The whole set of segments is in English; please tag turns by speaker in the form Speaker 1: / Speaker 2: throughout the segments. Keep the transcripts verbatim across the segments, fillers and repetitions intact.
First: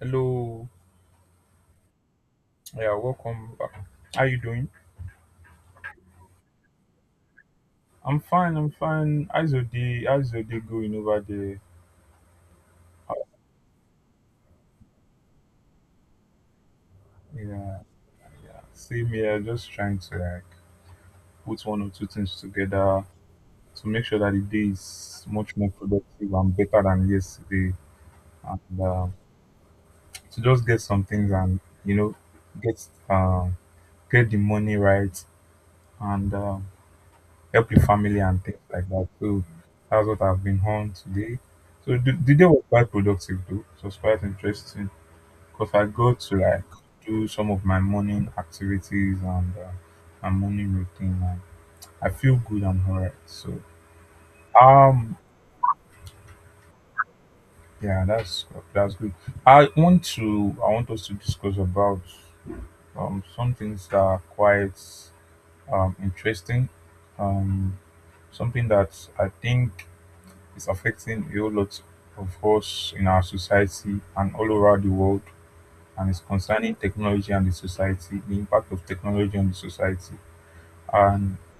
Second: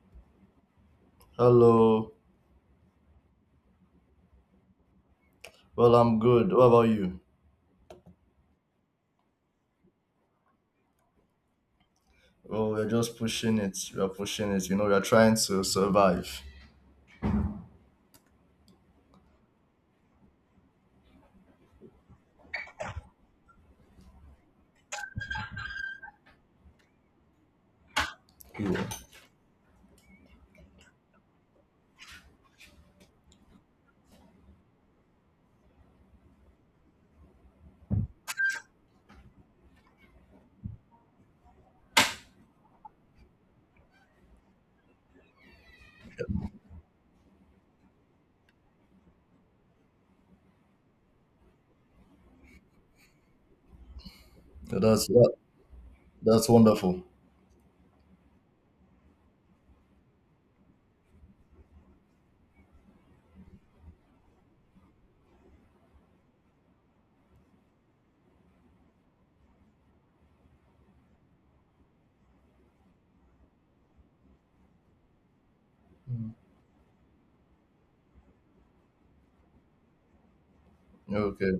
Speaker 1: Hello,
Speaker 2: Hello.
Speaker 1: yeah, welcome back. How you doing?
Speaker 2: Well, I'm good. What about you?
Speaker 1: I'm fine, I'm fine. How's your day? How's your day going over there?
Speaker 2: Well, we're just pushing it. We're pushing it. You know, we're trying to survive.
Speaker 1: Yeah, yeah. Same here, just trying to like put one or two things together to make sure that the day is much more productive and better than yesterday. And
Speaker 2: Yeah.
Speaker 1: uh, To just get some things and you know, get uh, get the money right and uh, help your family and things like that. So that's what I've been on today. So the, the day was quite productive though. It was quite interesting because I got to like do some of my morning activities and uh, my morning routine. And I feel good and alright. So
Speaker 2: So that's
Speaker 1: um
Speaker 2: that, that's wonderful.
Speaker 1: yeah, that's that's good. I want to I want us to discuss about um some things that are quite um interesting. Um Something that I think it's affecting a whole lot of us in our society and all over the world, and it's
Speaker 2: Mm.
Speaker 1: concerning technology and the society, the impact of technology on the society. And
Speaker 2: Okay.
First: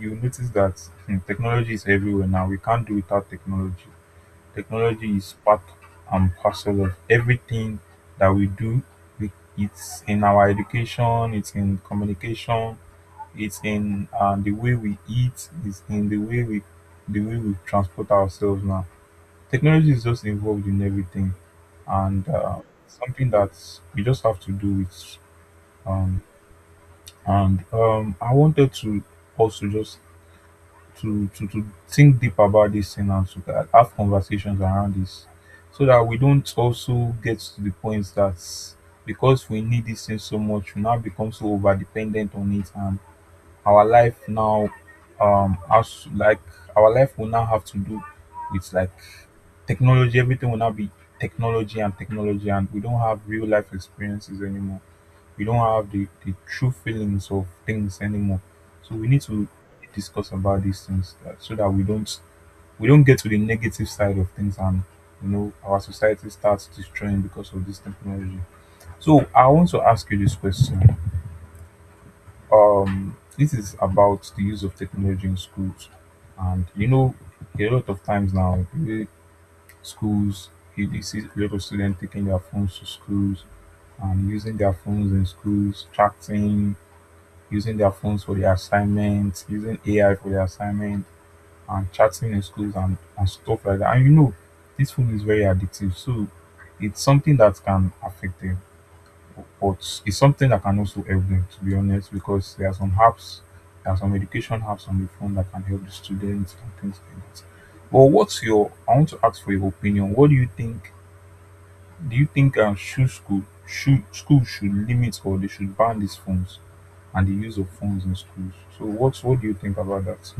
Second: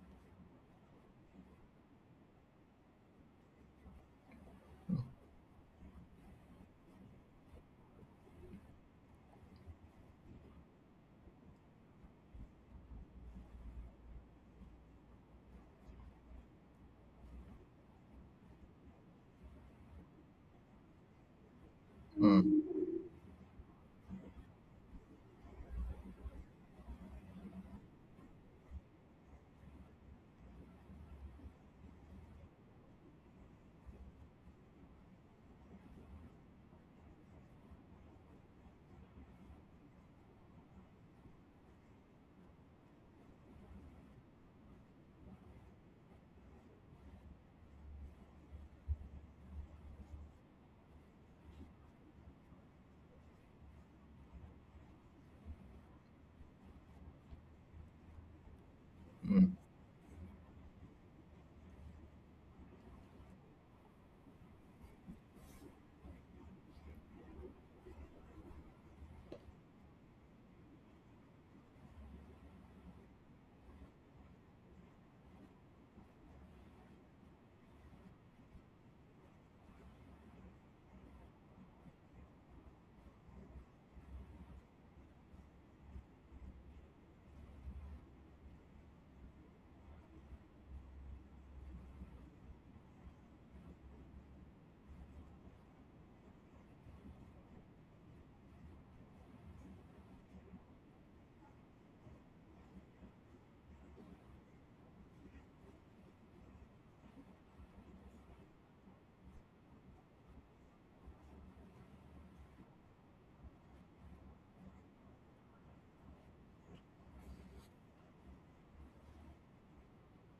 Speaker 1: you notice that hmm, technology is everywhere now. We can't do without technology. Technology is part and parcel of everything that we do. We- It's in our education, it's in communication, it's in uh, the way we eat, it's in the way we the way we transport ourselves now. Technology is just involved in everything, and uh,
Speaker 2: Mm.
Speaker 1: something that we just have to do with. Um, and um, I wanted to also just to, to to think deep about this thing and to uh, have conversations around this, so that we don't also get to the point that, because we need this thing so much, we now become so over dependent on it, and our life now um has like, our life will now have to do with like technology, everything will now be technology and technology, and we don't have real life experiences anymore, we don't have the, the true feelings of things anymore. So we need to
Speaker 2: Mm.
Speaker 1: discuss about these things, uh, so that we don't we don't get to the negative side of things, and you know, our society starts destroying because of this technology. So I want to ask you this question. Um this is about the use of technology in schools. And you know, a lot of times now, schools, you they see a lot of students taking their phones to schools and using their phones in schools, chatting, using their phones for their assignments, using A I for their assignment, and chatting in schools and, and stuff like that. And you know, this phone is very addictive. So it's something that can affect them, but it's something that can also help them, to be honest, because there are some apps, there are some education apps on the phone that can help the students and things like that. But what's your, I want to ask for your opinion. What do you think, do you think um, should school should school should limit, or they should ban these phones and the use of phones in schools? So what what do you think about that?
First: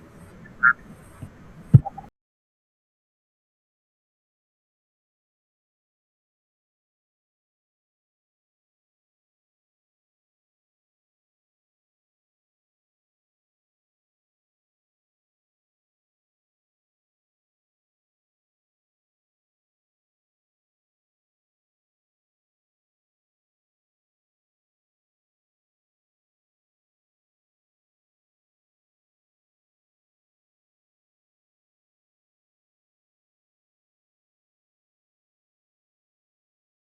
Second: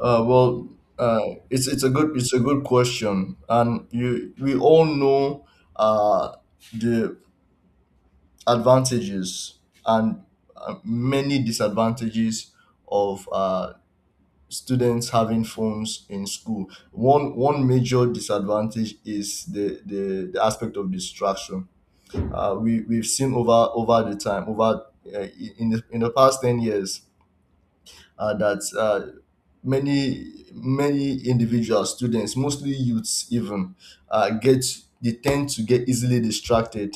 Speaker 2: Uh, well, uh, it's it's a good it's a good question, and you we all know uh, the advantages and uh, many disadvantages of uh, students having phones in school. One one major disadvantage is the the, the aspect of distraction. Uh, we we've seen over over the time over uh, in the in the past ten years uh, that uh, many many individuals, students, mostly youths, even uh, get they tend to get easily distracted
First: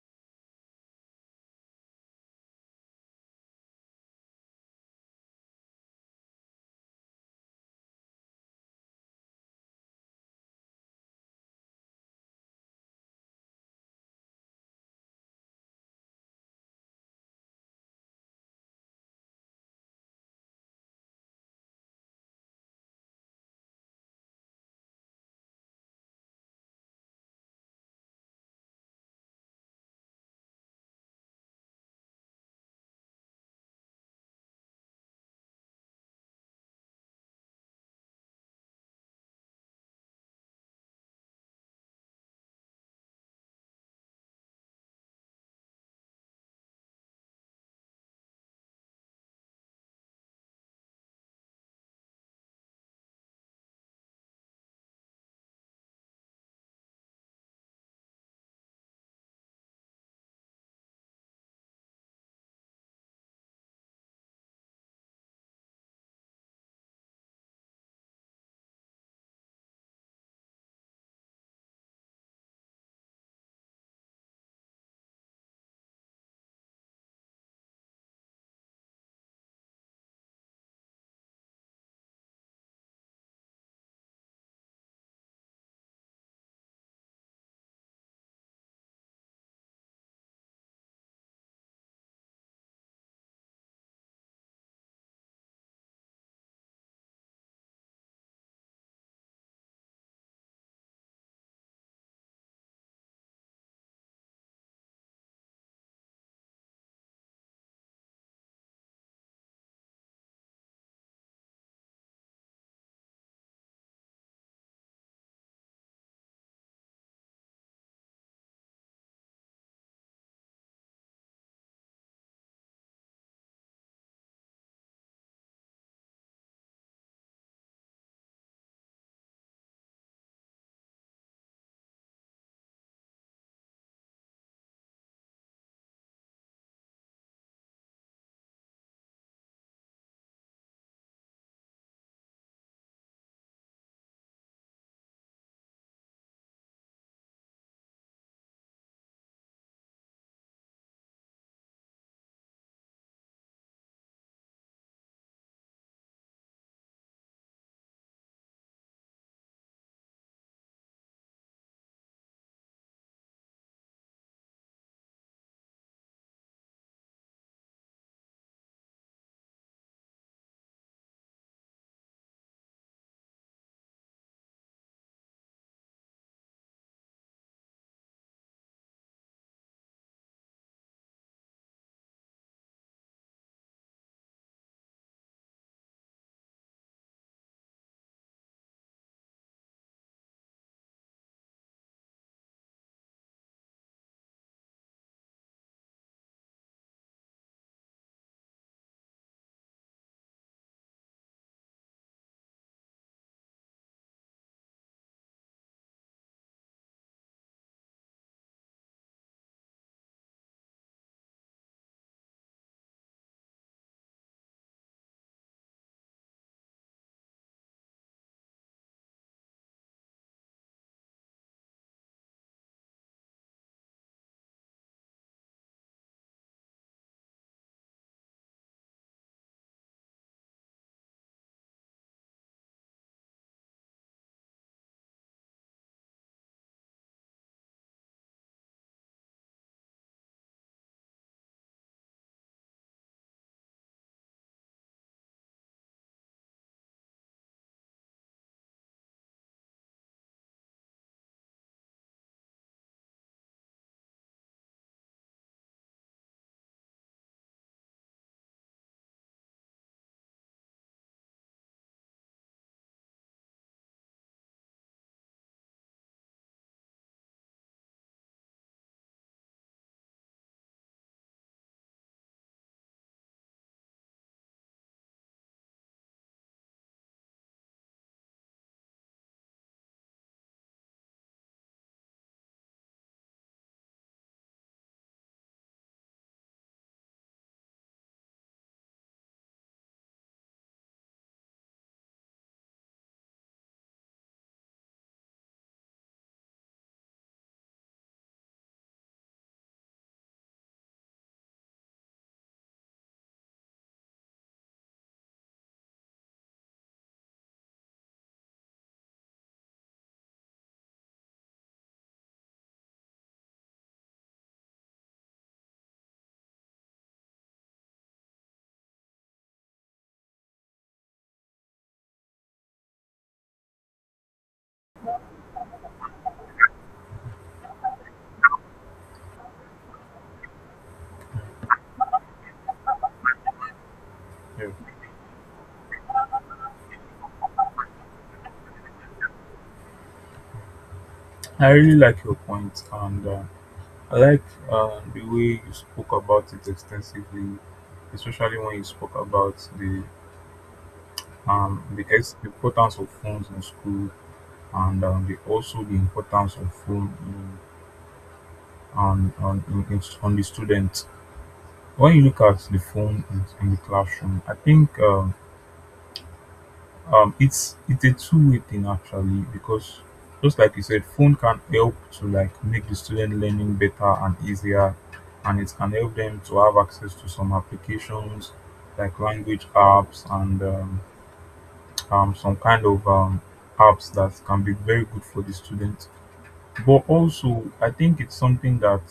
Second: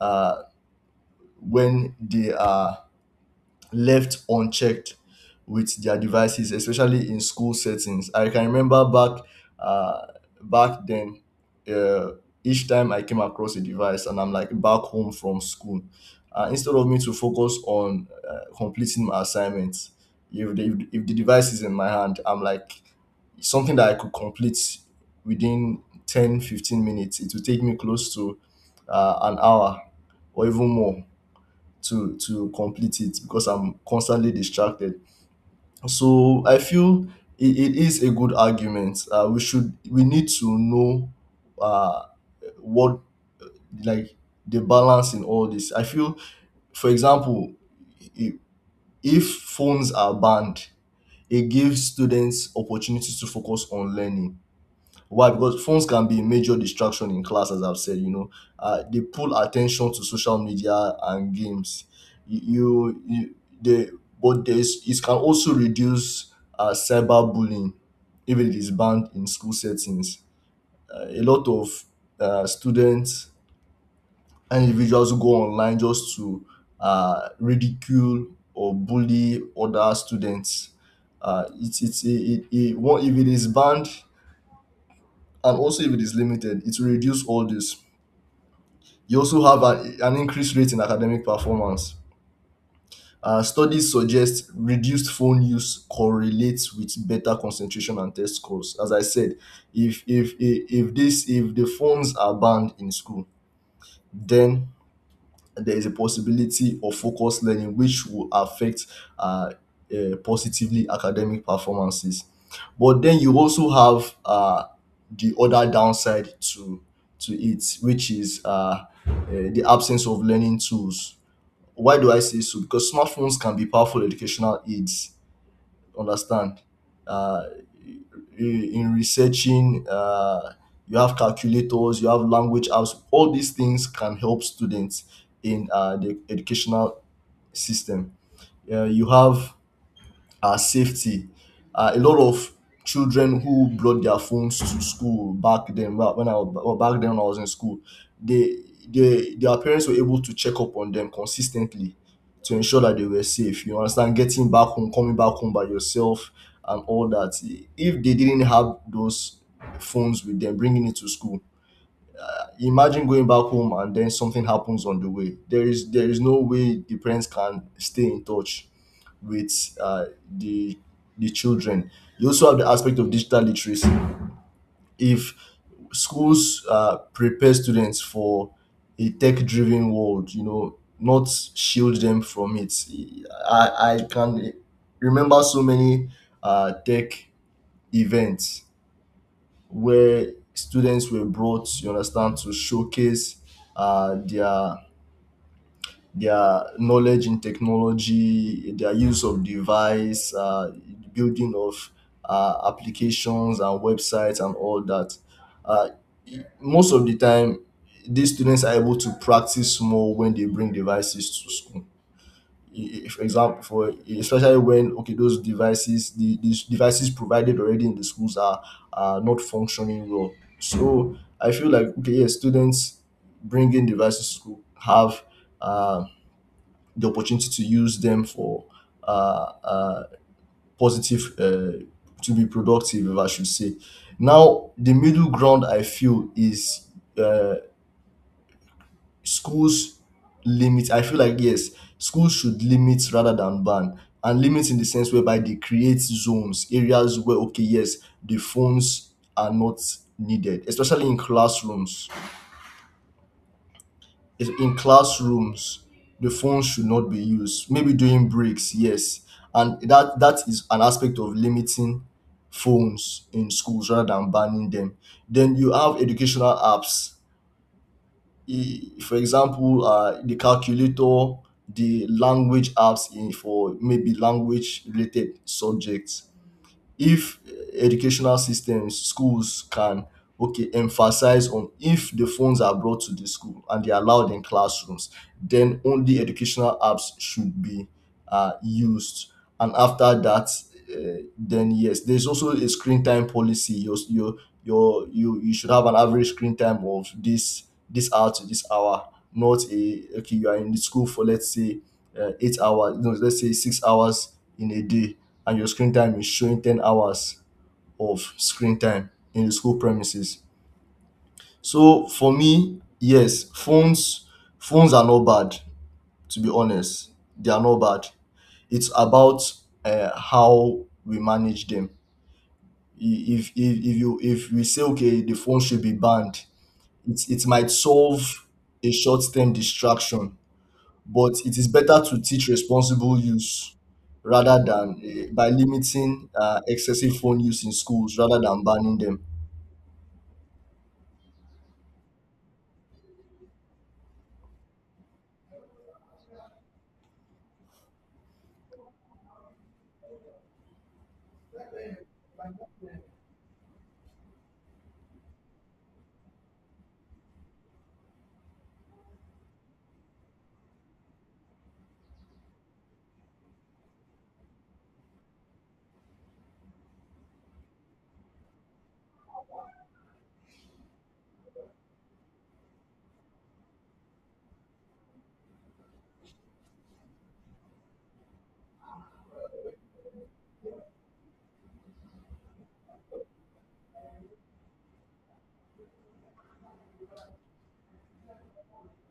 Speaker 2: uh, when they are left unchecked with their devices, especially in school settings. I can remember back uh, back then, uh, each time I came across a device and I'm like back home from school, uh, instead of me to focus on uh, completing my assignments, if the, if the device is in my hand, I'm like something that I could complete within ten fifteen minutes, it will take me close to uh, an hour or even more to to complete it because I'm constantly distracted. So I feel it, it is a good argument. Uh, we should we need to know uh, what like the balance in all this. I feel, for example, i- if phones are banned, it gives students opportunities to focus on learning. Why? Because phones can be a major distraction in class, as I've said. You know, uh, they pull attention to social media and games. You, you, you they, but there's it can also reduce uh, cyberbullying if it is banned in school settings. Uh, a lot of uh, students and individuals who go online just to uh, ridicule or bully other students. Uh, it's it's it, it, it, one- If it is banned and also, if it is limited, it will reduce all this. You also have an, an increased rate in academic performance. Uh, studies suggest reduced phone use correlates with better concentration and test scores. As I said, if if if, if this if the phones are banned in school, then there is a possibility of focused learning which will affect uh, uh, positively academic performances. But then you also have uh, the other downside to to it, which is uh, uh, the absence of learning tools. Why do I say so? Because smartphones can be powerful educational aids. Understand, uh, i- in researching, uh, you have calculators, you have language apps, all these things can help students in uh, the educational system. Uh, you have our safety. Uh, a lot of children who brought their phones to school back then, well, when I was well, back then when I was in school, they, they their parents were able to check up on them consistently to ensure that they were safe. You understand, getting back home, coming back home by yourself, and all that. If they didn't have those phones with them, bringing it to school, imagine going back home and then something happens on the way. There is there is no way the parents can stay in touch with uh, the the children. You also have the aspect of digital literacy. If schools uh, prepare students for a tech-driven world, you know, not shield them from it. I I can remember so many uh, tech events where students were brought, you understand, to showcase uh, their their knowledge in technology, their use of device, uh, building of uh, applications and websites and all that. Uh, Most of the time, these students are able to practice more when they bring devices to school, i- for example, for especially when okay, those devices the, the devices provided already in the schools are are not functioning well. So I feel like, okay, yes, students bringing devices to school have uh, the opportunity to use them for uh, uh, positive, uh, to be productive, if I should say. Now the middle ground I feel is uh, schools limit. I feel like yes, schools should limit rather than ban, and limit in the sense whereby they create zones, areas where okay, yes, the phones are not needed, especially in classrooms. If- in classrooms the phone should not be used, maybe during breaks, yes, and that that is an aspect of limiting phones in schools rather than banning them. Then you have educational apps. E- for example, uh, the calculator, the language apps, in for maybe language related subjects. If educational systems, schools can, okay, emphasize on, if the phones are brought to the school and they're allowed in classrooms, then only educational apps should be uh, used. And after that, uh, then yes, there's also a screen time policy. Your your your you you should have an average screen time of this, this hour to this hour. Not a, okay, you are in the school for let's say uh, eight hours, no, let's say six hours in a day, and your screen time is showing ten hours of screen time in the school premises. So for me, yes, phones phones are not bad. To be honest, they are not bad. It's about uh, how we manage them. I- If, if if you, if we say okay, the phone should be banned, it it might solve a short term distraction, but it is better to teach responsible use rather
Speaker 1: Yeah,
Speaker 2: than eh, by limiting uh, excessive phone use in schools rather than banning them.
Speaker 1: I really like your point, and uh, I like uh, the way you spoke about it extensively, especially when you spoke about the um the, ex- the importance of phones in school, and um, the also the importance of phone in, on on in, in, on the students. When you look at the phone in, in the classroom, I think. Um, um it's it's a two-way thing actually, because just like you said, phone can help to like make the student learning better and easier, and it can help them to have access to some applications like language apps and um, um, some kind of um, apps that can be very good for the students. But also I think it's something that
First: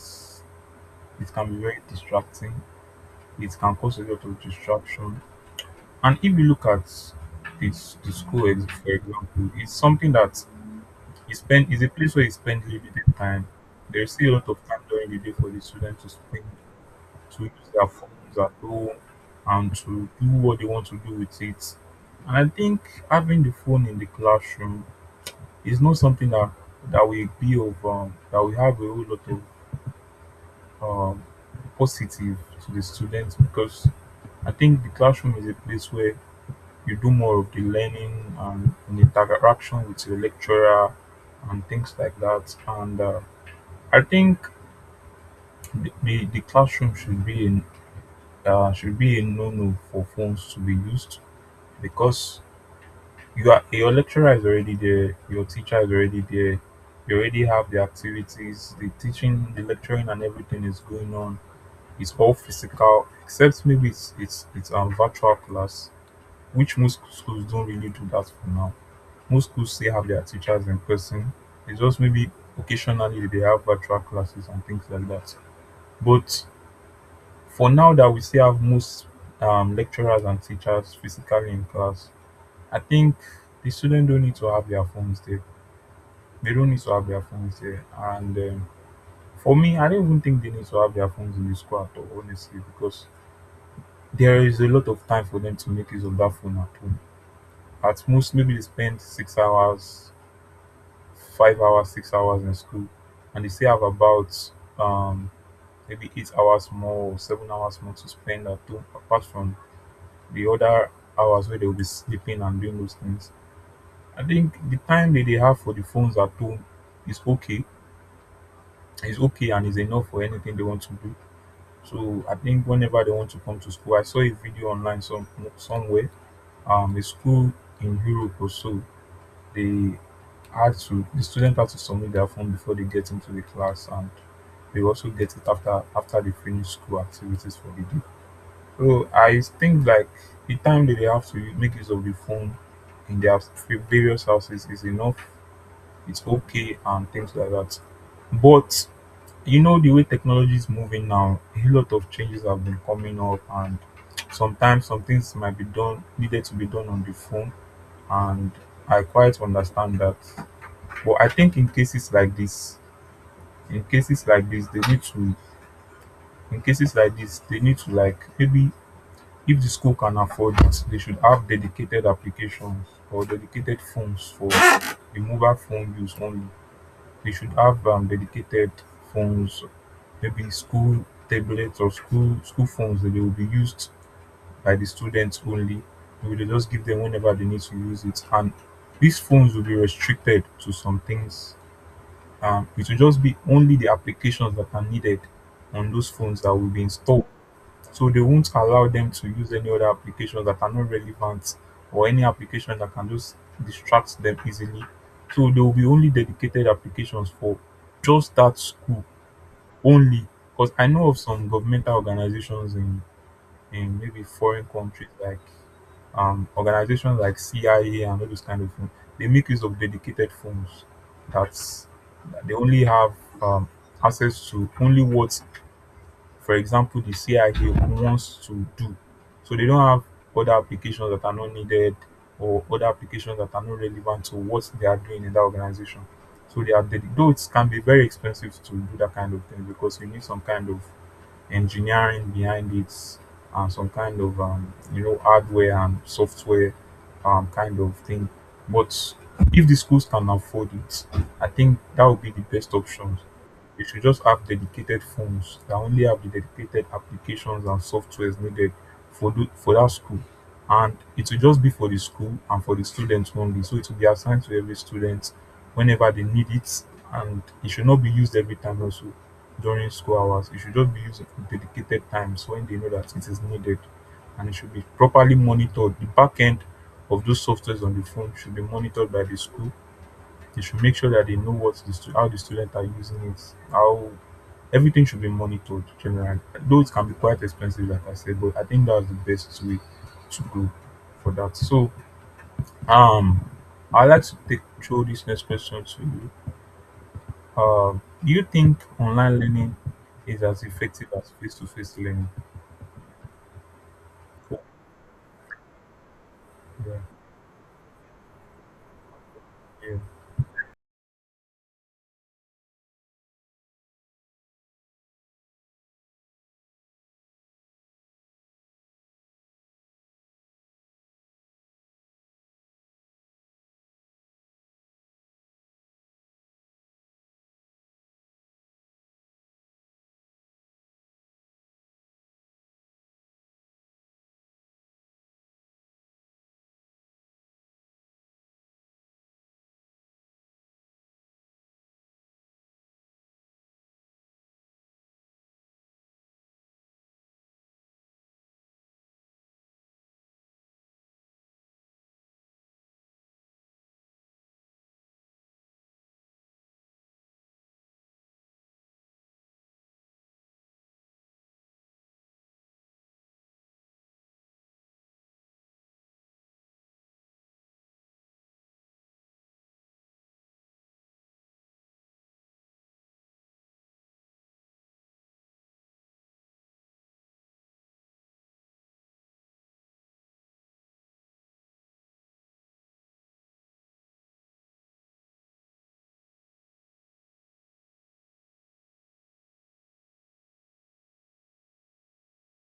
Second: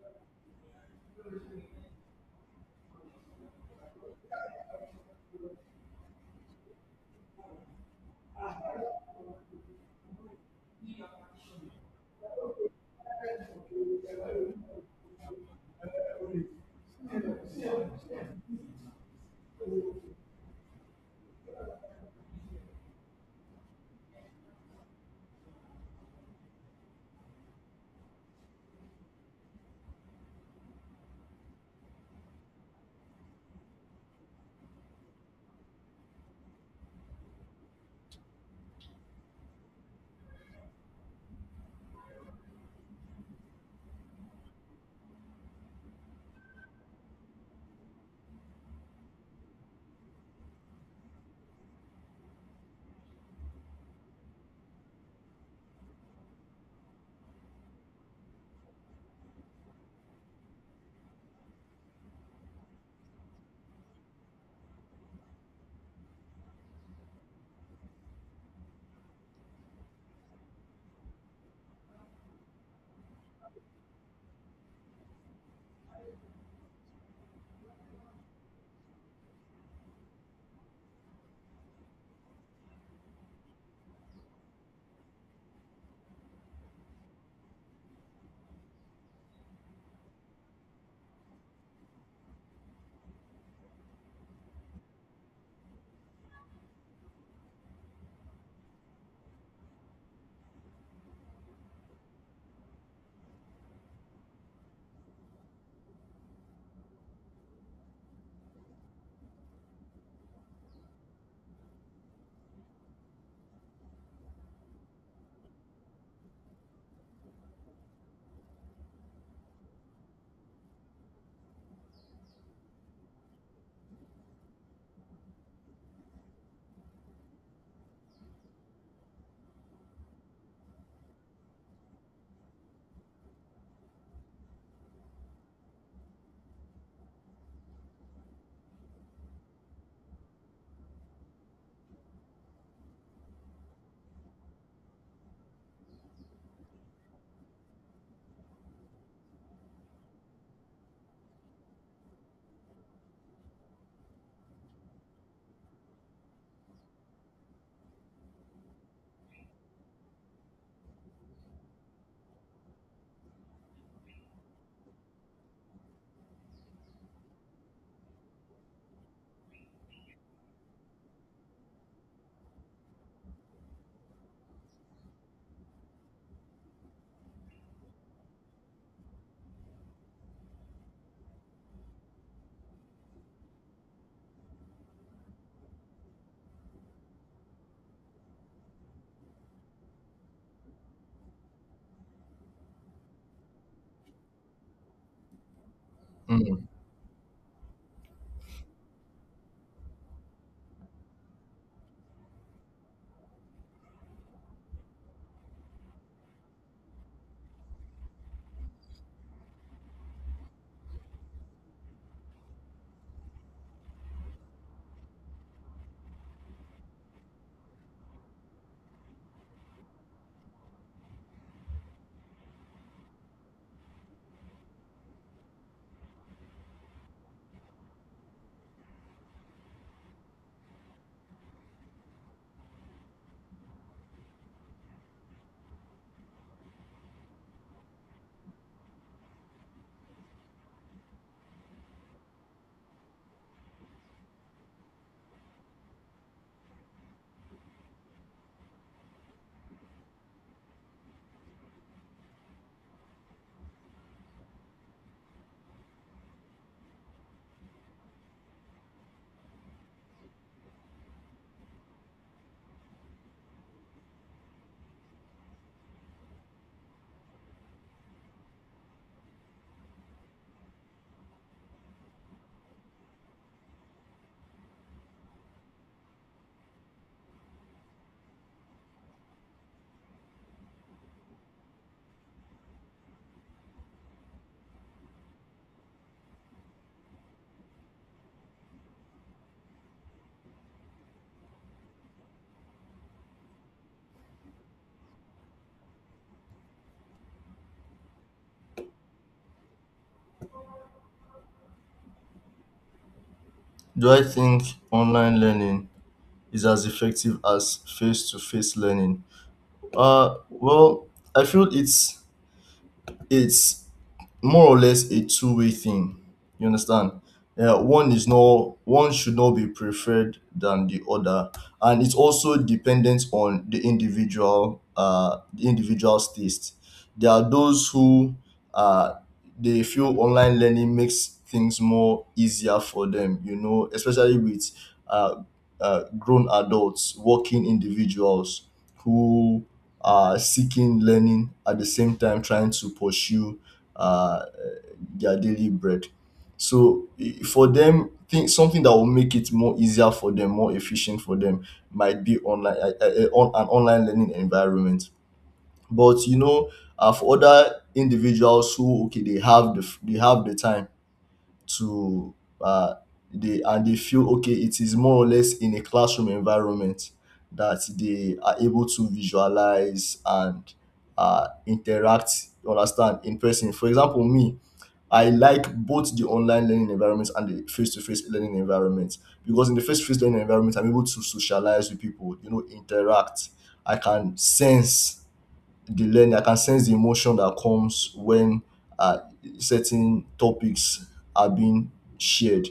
Speaker 1: it can be very distracting, it can cause a lot of distraction. And if you look at it's the school, ex- for example, it's something that He spent it's a place where you spend limited time. There's still a lot of time during the day for the students to spend to use their phones at home and to do what they want to do with it. And I think having the phone in the classroom is not something that that will be of um, that will have a whole lot of um, positive to the students, because I think the classroom is a place where you do more of the learning and, and interaction with your lecturer and things like that. And uh, I think the the the classroom should be in uh, should be a no-no for phones to be used, because you are your lecturer is already there, your teacher is already there, you already have the activities, the teaching, the lecturing, and everything is going on. It's all physical, except maybe it's it's it's a virtual class, which most schools don't really do that for now. Most schools still have their teachers in person. It's just maybe occasionally they have virtual classes and things like that. But for now that we still have most um, lecturers and teachers physically in class, I think the students don't need to have their phones there. They don't need to have their phones there. And um, for me, I don't even think they need to have their phones in the school at all, honestly, because there is a lot of time for them to make use of that phone at home. At most, maybe they spend six hours, five hours, six hours in school, and they still have about um, maybe eight hours more or seven hours more to spend at home, apart from the other hours where they will be sleeping and doing those things. I think the time that they have for the phones at home is okay. Is okay and is enough for anything they want to do. So I think whenever they want to come to school, I saw a video online some somewhere. Um, a school in Europe or so, they had to the students had to submit their phone before they get into the class, and they also get it after after they finish school activities for the day. So I think like the time that they have to make use of the phone in their various houses is enough. It's okay and things like that. But you know the way technology is moving now, a lot of changes have been coming up, and sometimes some things might be done needed to be done on the phone, and I quite understand that. But I think in cases like this, in cases like this, they need to, in cases like this, they need to like, maybe if the school can afford it, they should have dedicated applications or dedicated phones for the mobile phone use only. They should have um, dedicated phones, maybe school tablets or school school phones that they will be used by the students only. They will just give them whenever they need to use it. And these phones will be restricted to some things. Um, it will just be only the applications that are needed on those phones that
Speaker 2: Mm.
Speaker 1: will be installed, so they won't allow them to use any other applications that are not relevant, or any application that can just distract them easily. So there will be only dedicated applications for just that school only. Because I know of some governmental organizations in, in maybe foreign countries like um, organizations like C I A and all those kind of things, they make use of dedicated phones that that they only have um, access to only what, for example, the C I A wants to do. So they don't have other applications that are not needed, or other applications that are not relevant to what they are doing in that organization. So they are dedi- though it can be very expensive to do that kind of thing, because you need some kind of engineering behind it and some kind of um, you know, hardware and software um, kind of thing. But if the schools can afford it, I think that would be the best option. You should just have dedicated phones that only have the dedicated applications and softwares needed for do, for that school. And it will just be for the school and for the students only. So it will be assigned to every student whenever they need it. And it should not be used every time also during school hours. It should just be used at dedicated times when they know that it is needed. And it should be properly monitored. The back end of those softwares on the phone should be monitored by the school. They should make sure that they know what the stu- how the students are using it, how everything should be monitored generally. Though it can be quite expensive, like I said, but I think that's the best way to go for that. So, um, I'd like to take throw this next question to you. Um, do you think online learning is as effective as face to face learning?
Speaker 2: Do I think online learning is as
Speaker 1: Yeah,
Speaker 2: effective as face to face learning?
Speaker 1: yeah.
Speaker 2: Uh, well, I feel it's it's more or less a two way thing. You understand? Uh, one is not, one should not be preferred than the other, and it's also dependent on the individual uh the individual's taste. There are those who uh they feel online learning makes things more easier for them. You know, especially with uh, uh grown adults, working individuals who are seeking learning at the same time trying to pursue uh, their daily bread. So i- for them, think something that will make it more easier for them, more efficient for them, might be online, uh, uh, uh, on an online learning environment. But you know, uh, for other individuals who, okay, they have the f- they have the time to uh, they, and they feel okay, it is more or less in a classroom environment that they are able to visualize and uh, interact, you understand, in person. For example, me, I like both the online learning environments and the face-to-face learning environments, because in the face-to-face learning environment I'm able to socialize with people, you know, interact. I can sense the learning. I can sense the emotion that comes when uh, certain topics are being shared.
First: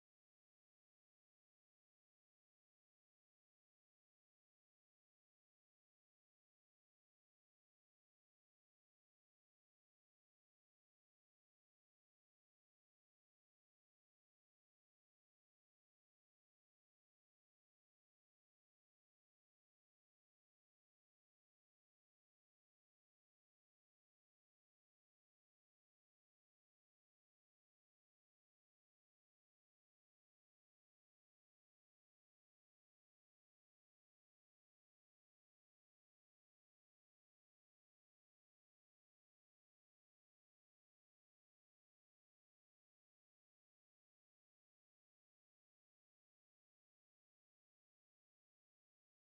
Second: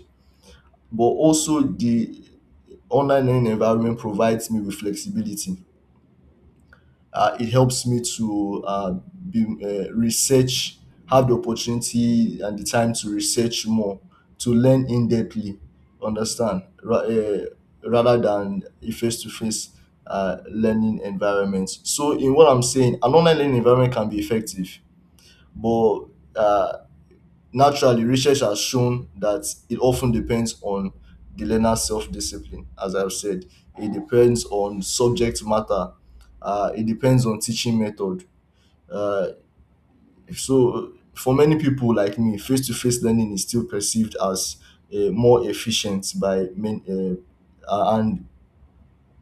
Speaker 2: But also, the online learning environment provides me with flexibility. Uh, it helps me to uh, be, uh, research, have the opportunity and the time to research more, to learn in depthly, understand, ra- uh, rather than a face to face learning environment. So, in what I'm saying, an online learning environment can be effective, but uh, naturally, research has shown that it often depends on the learner's self discipline, as I've said. It depends on subject matter, uh, it depends on teaching method. Uh, so, for many people like me, face to face learning is still perceived as uh, more efficient by many, uh, uh, and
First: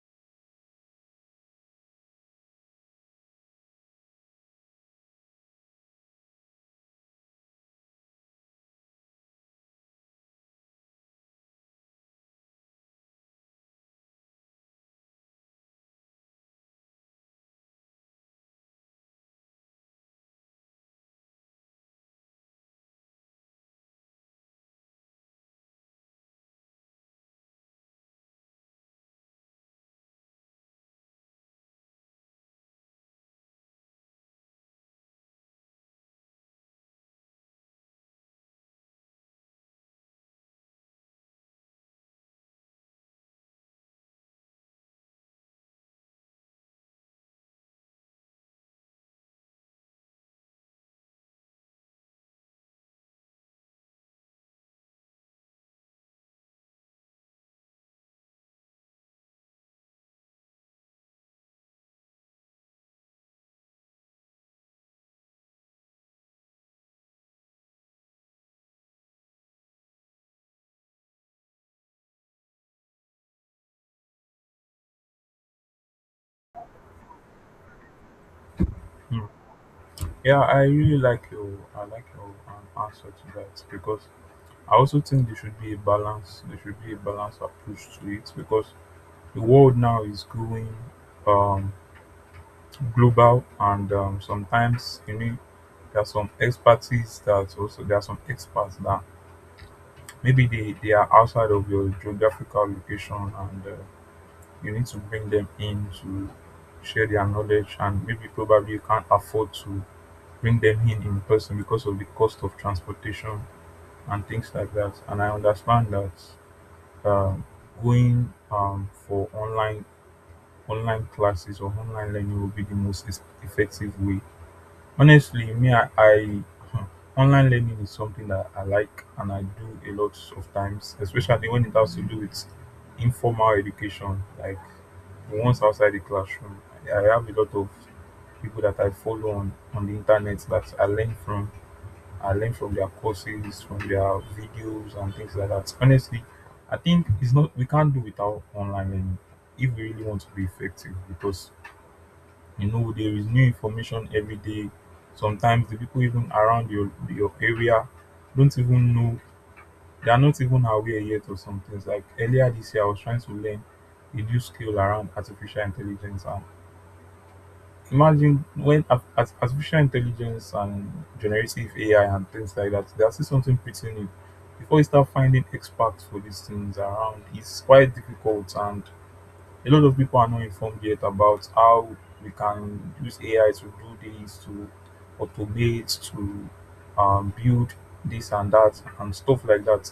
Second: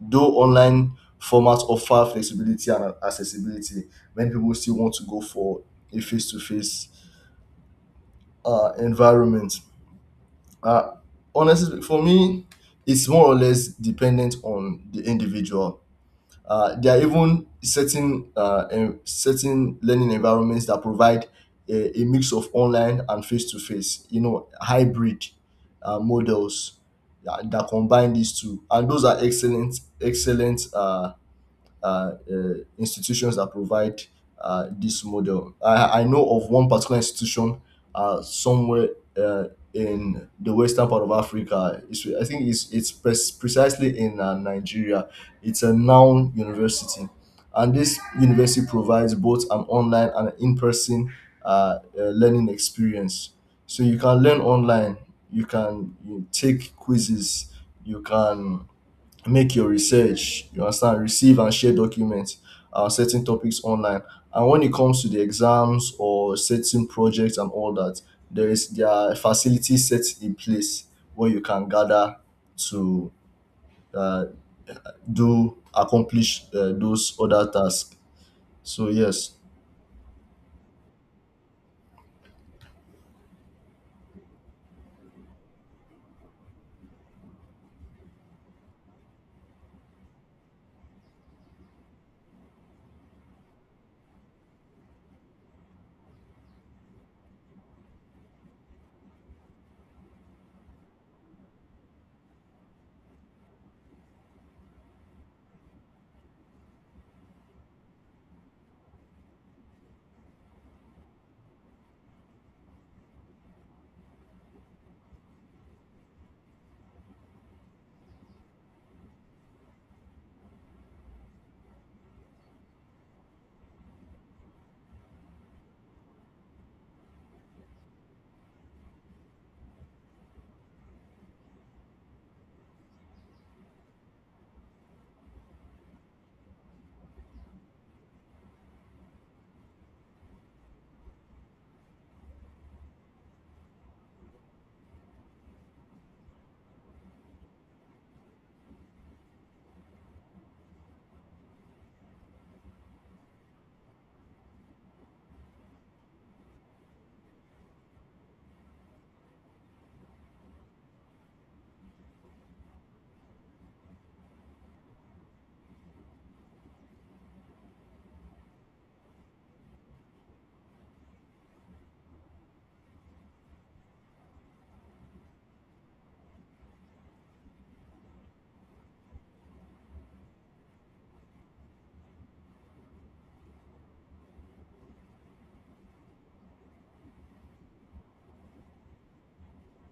Speaker 2: though online formats offer flexibility and accessibility, many people still want to go for a face to face uh environment. Uh, Honestly, for me, it's more or less dependent on the individual. Uh, there are even certain uh, en- certain learning environments that provide a, a mix of online and face to face, you know, hybrid uh, models that, that combine these two, and those are excellent excellent uh, uh, uh, institutions that provide uh, this model. I, I know of one particular institution uh, somewhere uh, in the western part of Africa. It's, I think it's it's pres- precisely in uh, Nigeria. It's a noun university, and this university provides both an online and an in-person uh, uh, learning experience. So you can learn online. You can you take quizzes. You can make your research, you understand, receive and share documents, uh, certain topics online, and when it comes to the exams or certain projects and all that, there is there are facilities set in place where you can gather to uh, do accomplish uh, those other tasks. So
Speaker 1: Hmm,
Speaker 2: yes.
Speaker 1: yeah. I really like your, I like your um, answer to that because I also think there should be a balance. There should be a balanced approach to it because the world now is growing. Um, Global and um, sometimes, you know, there are some expertise that also there are some experts that maybe they, they are outside of your geographical location and uh, you need to bring them in to share their knowledge, and maybe probably you can't afford to bring them in in person because of the cost of transportation and things like that, and I understand that. um, Going um, for online online classes or online learning will be the most es- effective way. Honestly, me, I, I hmm, online learning is something that I like and I do a lot of times, especially when it has to do with informal education, like the ones outside the classroom. I I have a lot of people that I follow on, on the internet that I learn from. I learn from their courses, from their videos and things like that. Honestly, I think it's not, we can't do without online learning if we really want to be effective, because you know there is new information every day. Sometimes the people even around your your area don't even know, they are not even aware yet of some things. Like earlier this year, I was trying to learn a new skill around artificial intelligence, and imagine when ar- ar- artificial intelligence and generative AI and things like that, they are still something pretty new. Before you start finding experts for these things around, it's quite difficult, and a lot of people are not informed yet about how we can use A I to do this, to automate, to um, build this and that, and stuff like that.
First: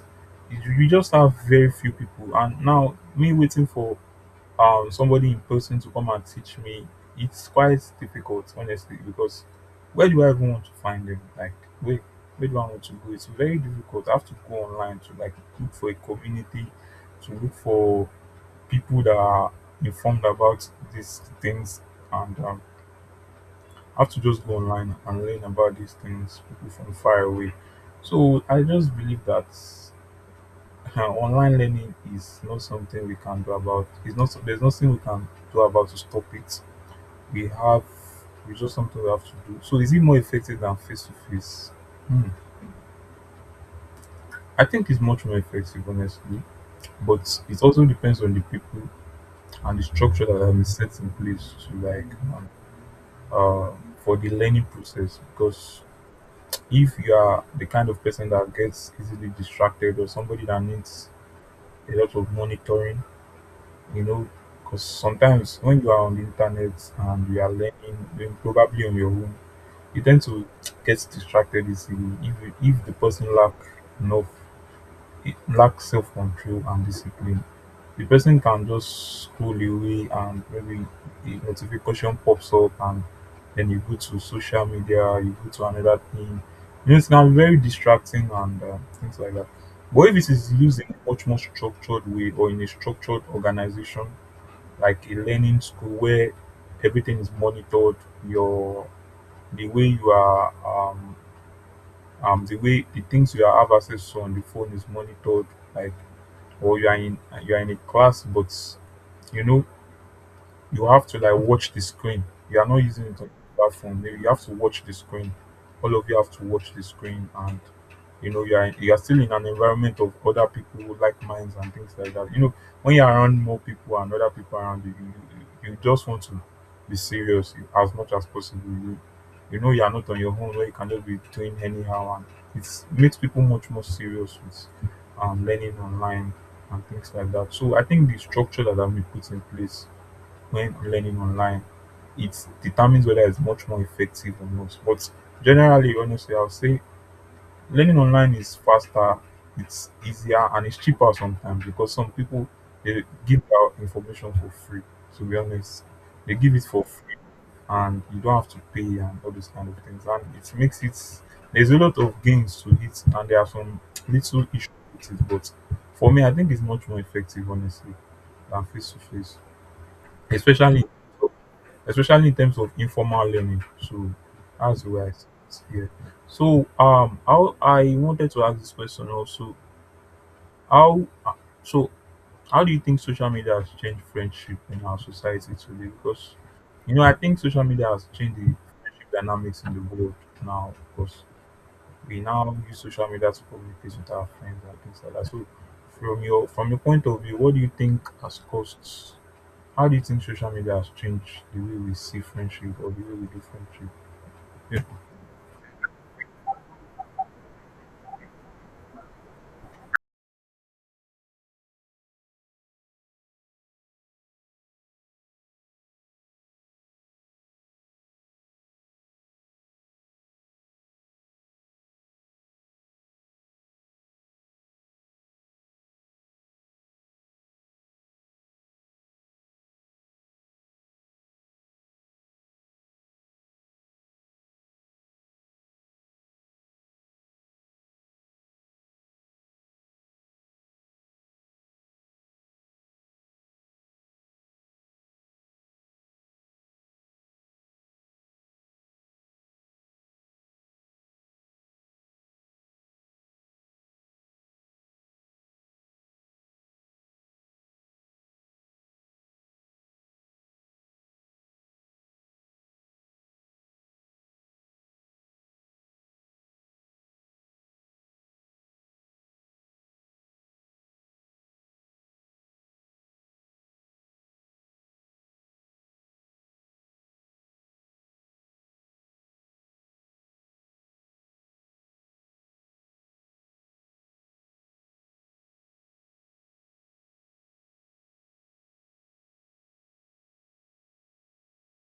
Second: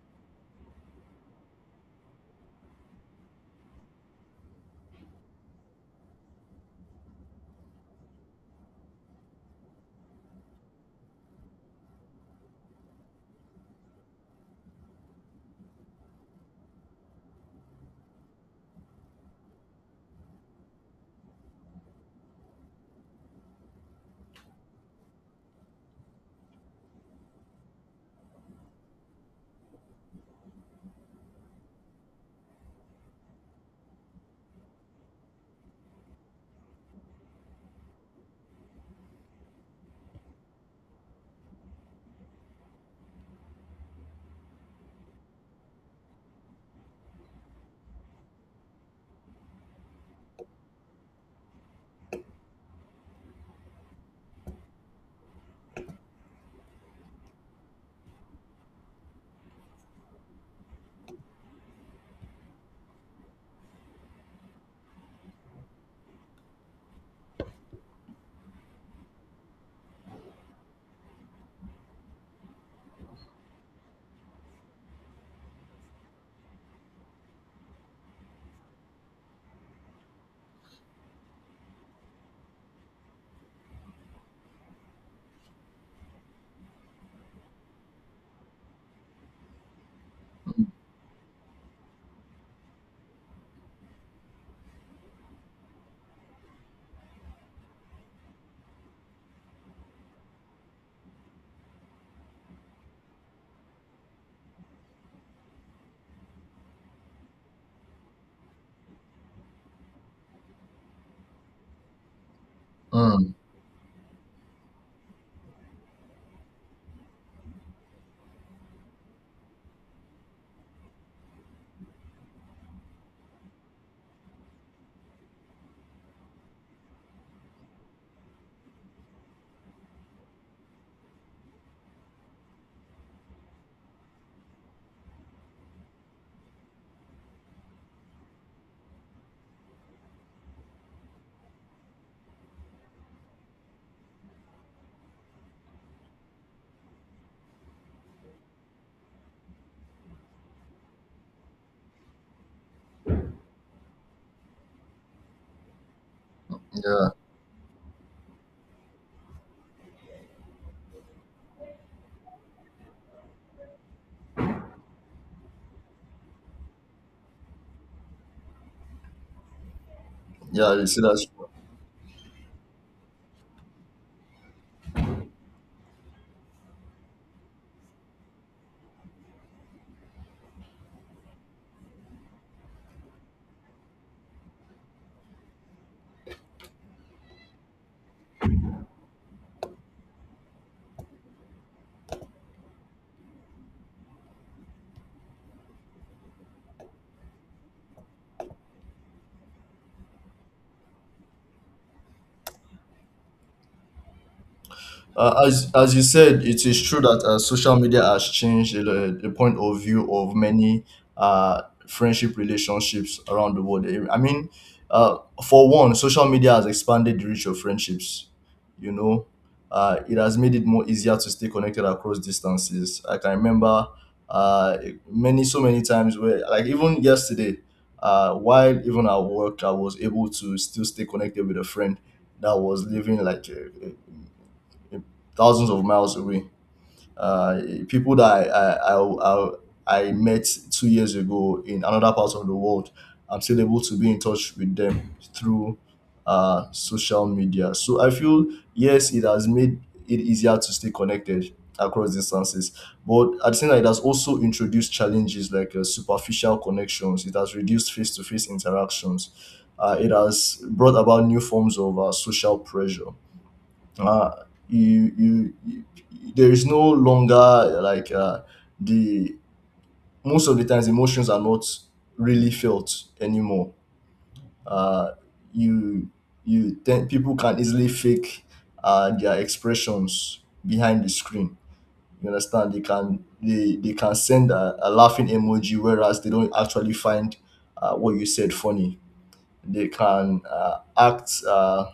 Speaker 1: You you just have very few people, and now me waiting for um, somebody in person to come and teach me, it's quite difficult, honestly, because where do I even want to find them? Like, where, where do I want to go? It's very difficult. I have to go online to like look for a community, to look for people that are informed about these things, and um, have to just go online and learn about these things, people from far away. So I just believe that uh, online learning is not something we can do about. It's not, there's nothing we can do about to stop it. We have, it's just something we have to do. So is it more effective than face to face? Hmm. I think it's much more effective, honestly. But it also depends on the people and the structure that have been set in place to like um, uh, for the learning process, because if you are the kind of person that gets easily distracted or somebody that needs a lot of monitoring, you know, because sometimes when you are on the internet and you are learning, then probably on your own, you tend to get distracted easily if, you- if the person lack enough, lack self control and discipline. The person can just scroll away, and maybe the notification pops up, and then you go to social media, you go to another thing. You know, it can very distracting and uh, things like that. But if it is used in a much more structured way or in a structured organization, like a learning school where everything is monitored, your the way you are, um, um, the way the things you have access to on the phone is monitored, like or you are in you are in a class, but you know you have to like watch the screen. You are not using it on
Speaker 2: Mm,
Speaker 1: your platform. Maybe you have to watch the screen. All of you have to watch the screen, and you know you are you are still in an environment of other people who like minds and things like that. You know, when you're around more people and other people around you, you, you you just want to be serious as much as possible. You you know you are not on your own where you can just be doing anyhow, and it makes people much more serious with um, learning online and things like that. So I think the structure that have been put in place when learning online, it determines whether it's much more effective or not. But generally, honestly, I'll say learning online is faster, it's easier, and it's cheaper sometimes because some people, they give out information for free. To be honest, they give it for
Speaker 2: yeah,
Speaker 1: free, and you don't have to pay and all those kind of things. And it makes it, there's a lot of gains to it, and there are some little issues with it. But for me, I think it's much more effective, honestly, than face to face,
Speaker 2: yeah,
Speaker 1: especially
Speaker 2: you see that's,
Speaker 1: especially in terms of informal learning. So that's the way I see it here. So um, how, I wanted to ask this question also. How so? How do you think social media has changed friendship in our society today? Because you know, I think social media has changed the friendship dynamics in the world now. Because we now use social media to communicate with our friends and things like that. So, from your from your point of view, what do you think has caused, how do you think social media has changed the way we see friendship or the way we do friendship? Yeah.
Speaker 2: Uh, as as you said, it is true that uh, social media has changed the, the point of view of many uh, friendship relationships around the world. I mean, uh, for one, social media has expanded the reach of friendships. You know, uh, it has made it more easier to stay connected across distances. I can remember uh, many so many times where, like even yesterday, uh, while even at work, I was able to still stay connected with a friend that was living like a, thousands of miles away. Uh, People that I, I, I, I, I met two years ago in another part of the world, I'm still able to be in touch with them through uh, social media. So I feel, yes, it has made it easier to stay connected across distances. But at the same time, it has also introduced challenges like uh, superficial connections, it has reduced face to face interactions, uh, it has brought about new forms of uh, social pressure. Uh you you, you There is no longer like uh the most of the times emotions are not really felt anymore. uh you you tend, people can easily fake uh their expressions behind the screen, you understand. They can they they can send a, a laughing emoji whereas they don't actually find uh, what you said funny. They can uh, act uh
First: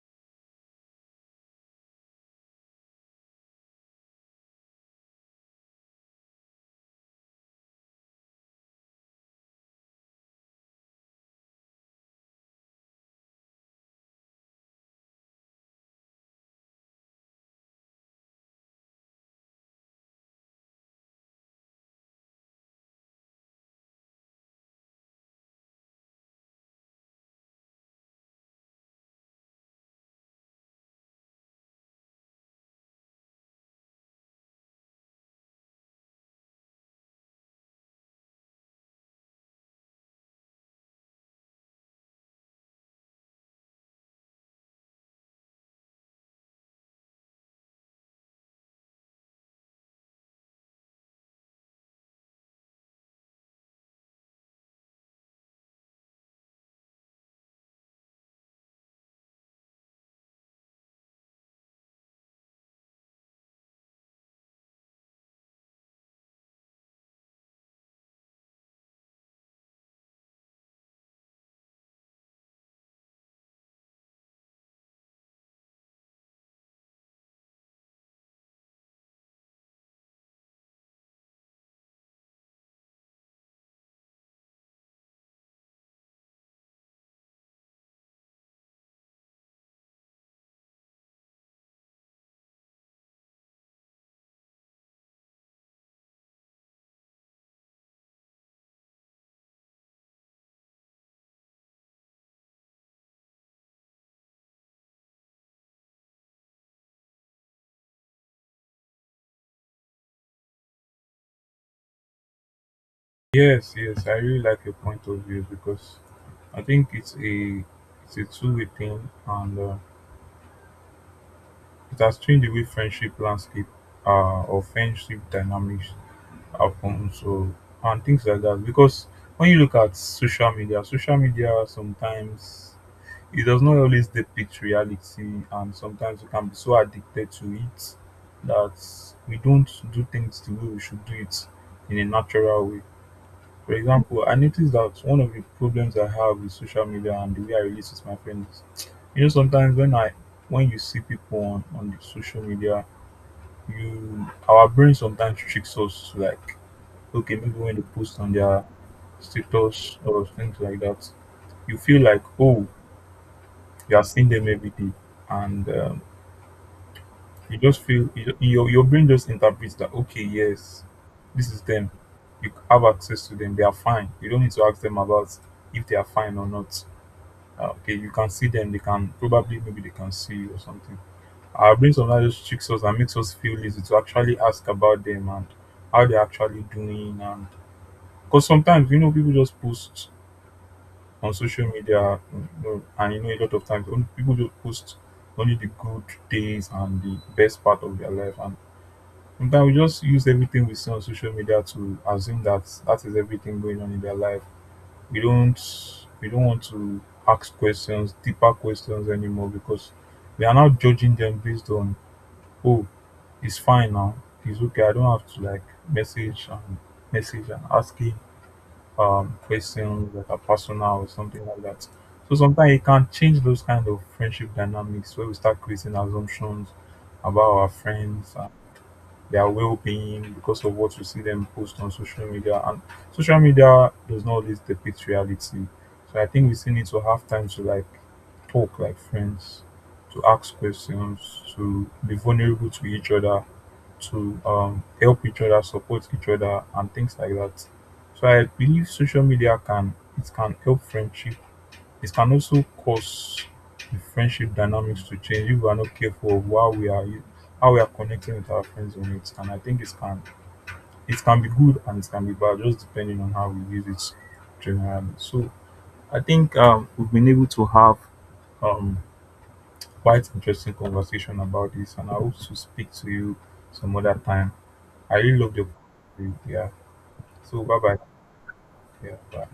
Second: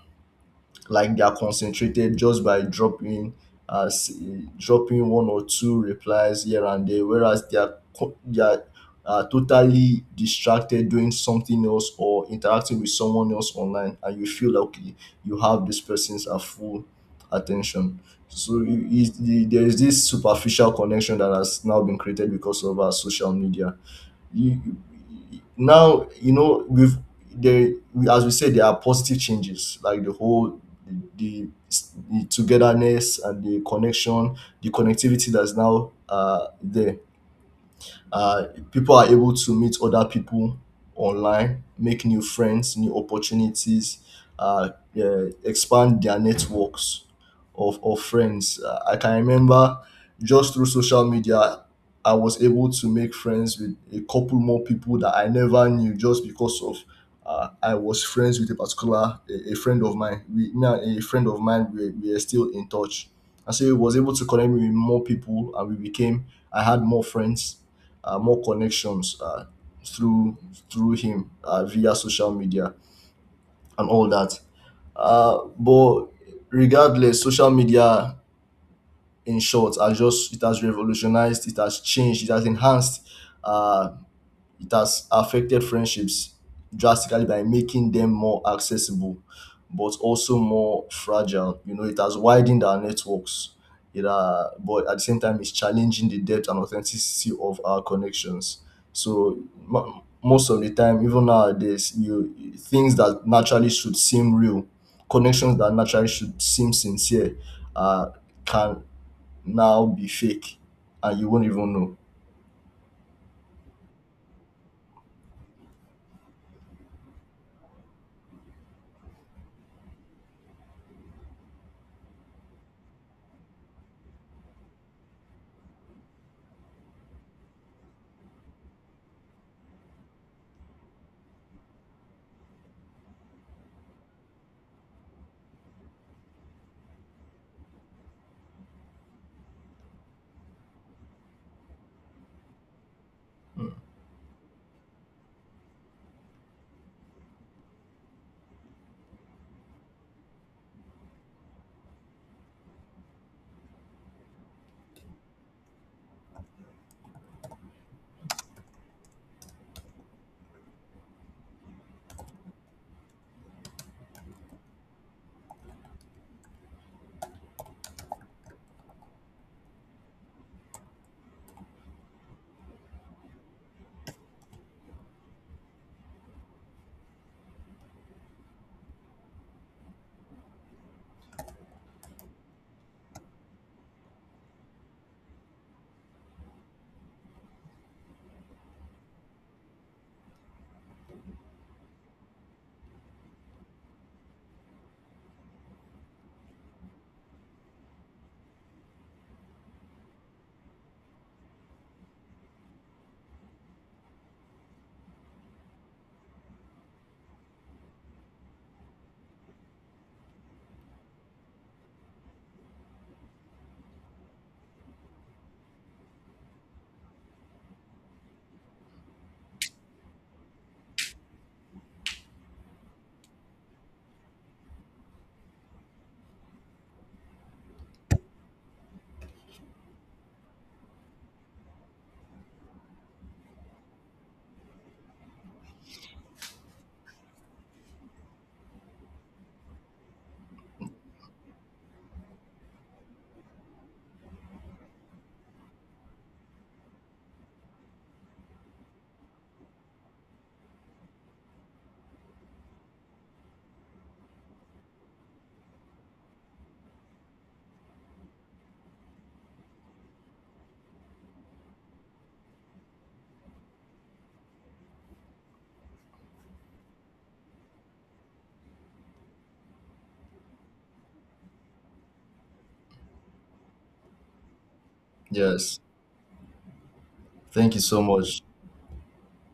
Speaker 2: like they are concentrated just by dropping as dropping one or two replies here and there, whereas they are co- they are uh, totally distracted doing something else or interacting with someone else online, and you feel like okay, you have this person's uh, full attention. So it, it, the, there is this superficial connection that has now been created because of our social media. you, you- Now you know, we've, there we, as we said, there are positive changes like the whole the, the togetherness and the connection the connectivity that's now uh there. uh, People are able to meet other people online, make new friends, new opportunities, uh, yeah, expand their networks of, of friends. Uh, I can remember, just through social media, I was able to make friends with a couple more people that I never knew just because of. Uh, I was friends with a particular a, a friend of mine. We now A friend of mine. We, we are still in touch, and so he was able to connect me with more people, and we became. I had more friends, uh, more connections uh, through through him uh, via social media and all that. Uh, but regardless, social media, in short, are just it has revolutionized, it has changed, it has enhanced, uh, it has affected friendships drastically by making them more accessible, but also more fragile. You know, it has widened our networks. It, uh, but at the same time, it's challenging the depth and authenticity of our connections. So mo most of the time, even nowadays, you, things that naturally should seem real, connections that naturally should seem sincere, uh, can now be fake, and you won't even know.
Speaker 1: Yes, yes, I really like your point of view because I think it's a, it's a two way thing, and uh, it has changed the way friendship landscape uh, or friendship dynamics happen. So, and things like that, because when you look at social media, social media sometimes, it does not always depict reality, and sometimes we can be so addicted to it that we don't do things the way we should do it in a natural way. For example, I noticed that one of the problems I have with social media and the way I relate with my friends is, you know sometimes when I, when you see people on, on the social media, you, our brain sometimes tricks us to like, okay, maybe when they post on their status or things like that, you feel like, oh, you are seeing them every day, and um, you just feel you- your your brain just interprets that, okay, yes, this is them. You have access to them. They are fine. You don't need to ask them about if they are fine or not. Uh, okay, you can see them. They can probably, maybe they can see you or something. Our brain sometimes just tricks us and makes us feel lazy to actually ask about them and how they're actually doing. And because sometimes you know people just post on social media, you know, and you know, a lot of times, only- people just post only the good days and the best part of their life, and sometimes we just use everything we see on social media to assume that that is everything going on in their life. We don't, we don't want to ask questions, deeper questions anymore because we are now judging them based on, oh, it's fine now, it's okay. I don't have to like message and message and asking um questions that are personal or something like that. So sometimes it can change those kind of friendship dynamics where we start creating assumptions about our friends, their well-being, because of what we see them post on social media. And social media does not always depict reality, so I think we still need to have time to like talk like friends, to ask questions, to be vulnerable to each other, to um, help each other, support each other, and things like that. So I believe social media can, it can help friendship, it can also cause the friendship dynamics to change if we are not careful of how we are, how we are connecting with our friends on it. And I think it can, it can be good and it can be bad, just depending on how we use it generally. So I think um, we've been able to have um, quite interesting conversation about this, and I hope to speak to you some other time. I really love the,
Speaker 2: Yes.
Speaker 1: yeah. So
Speaker 2: Thank
Speaker 1: bye
Speaker 2: you
Speaker 1: bye.
Speaker 2: so much.
Speaker 1: Yeah, bye.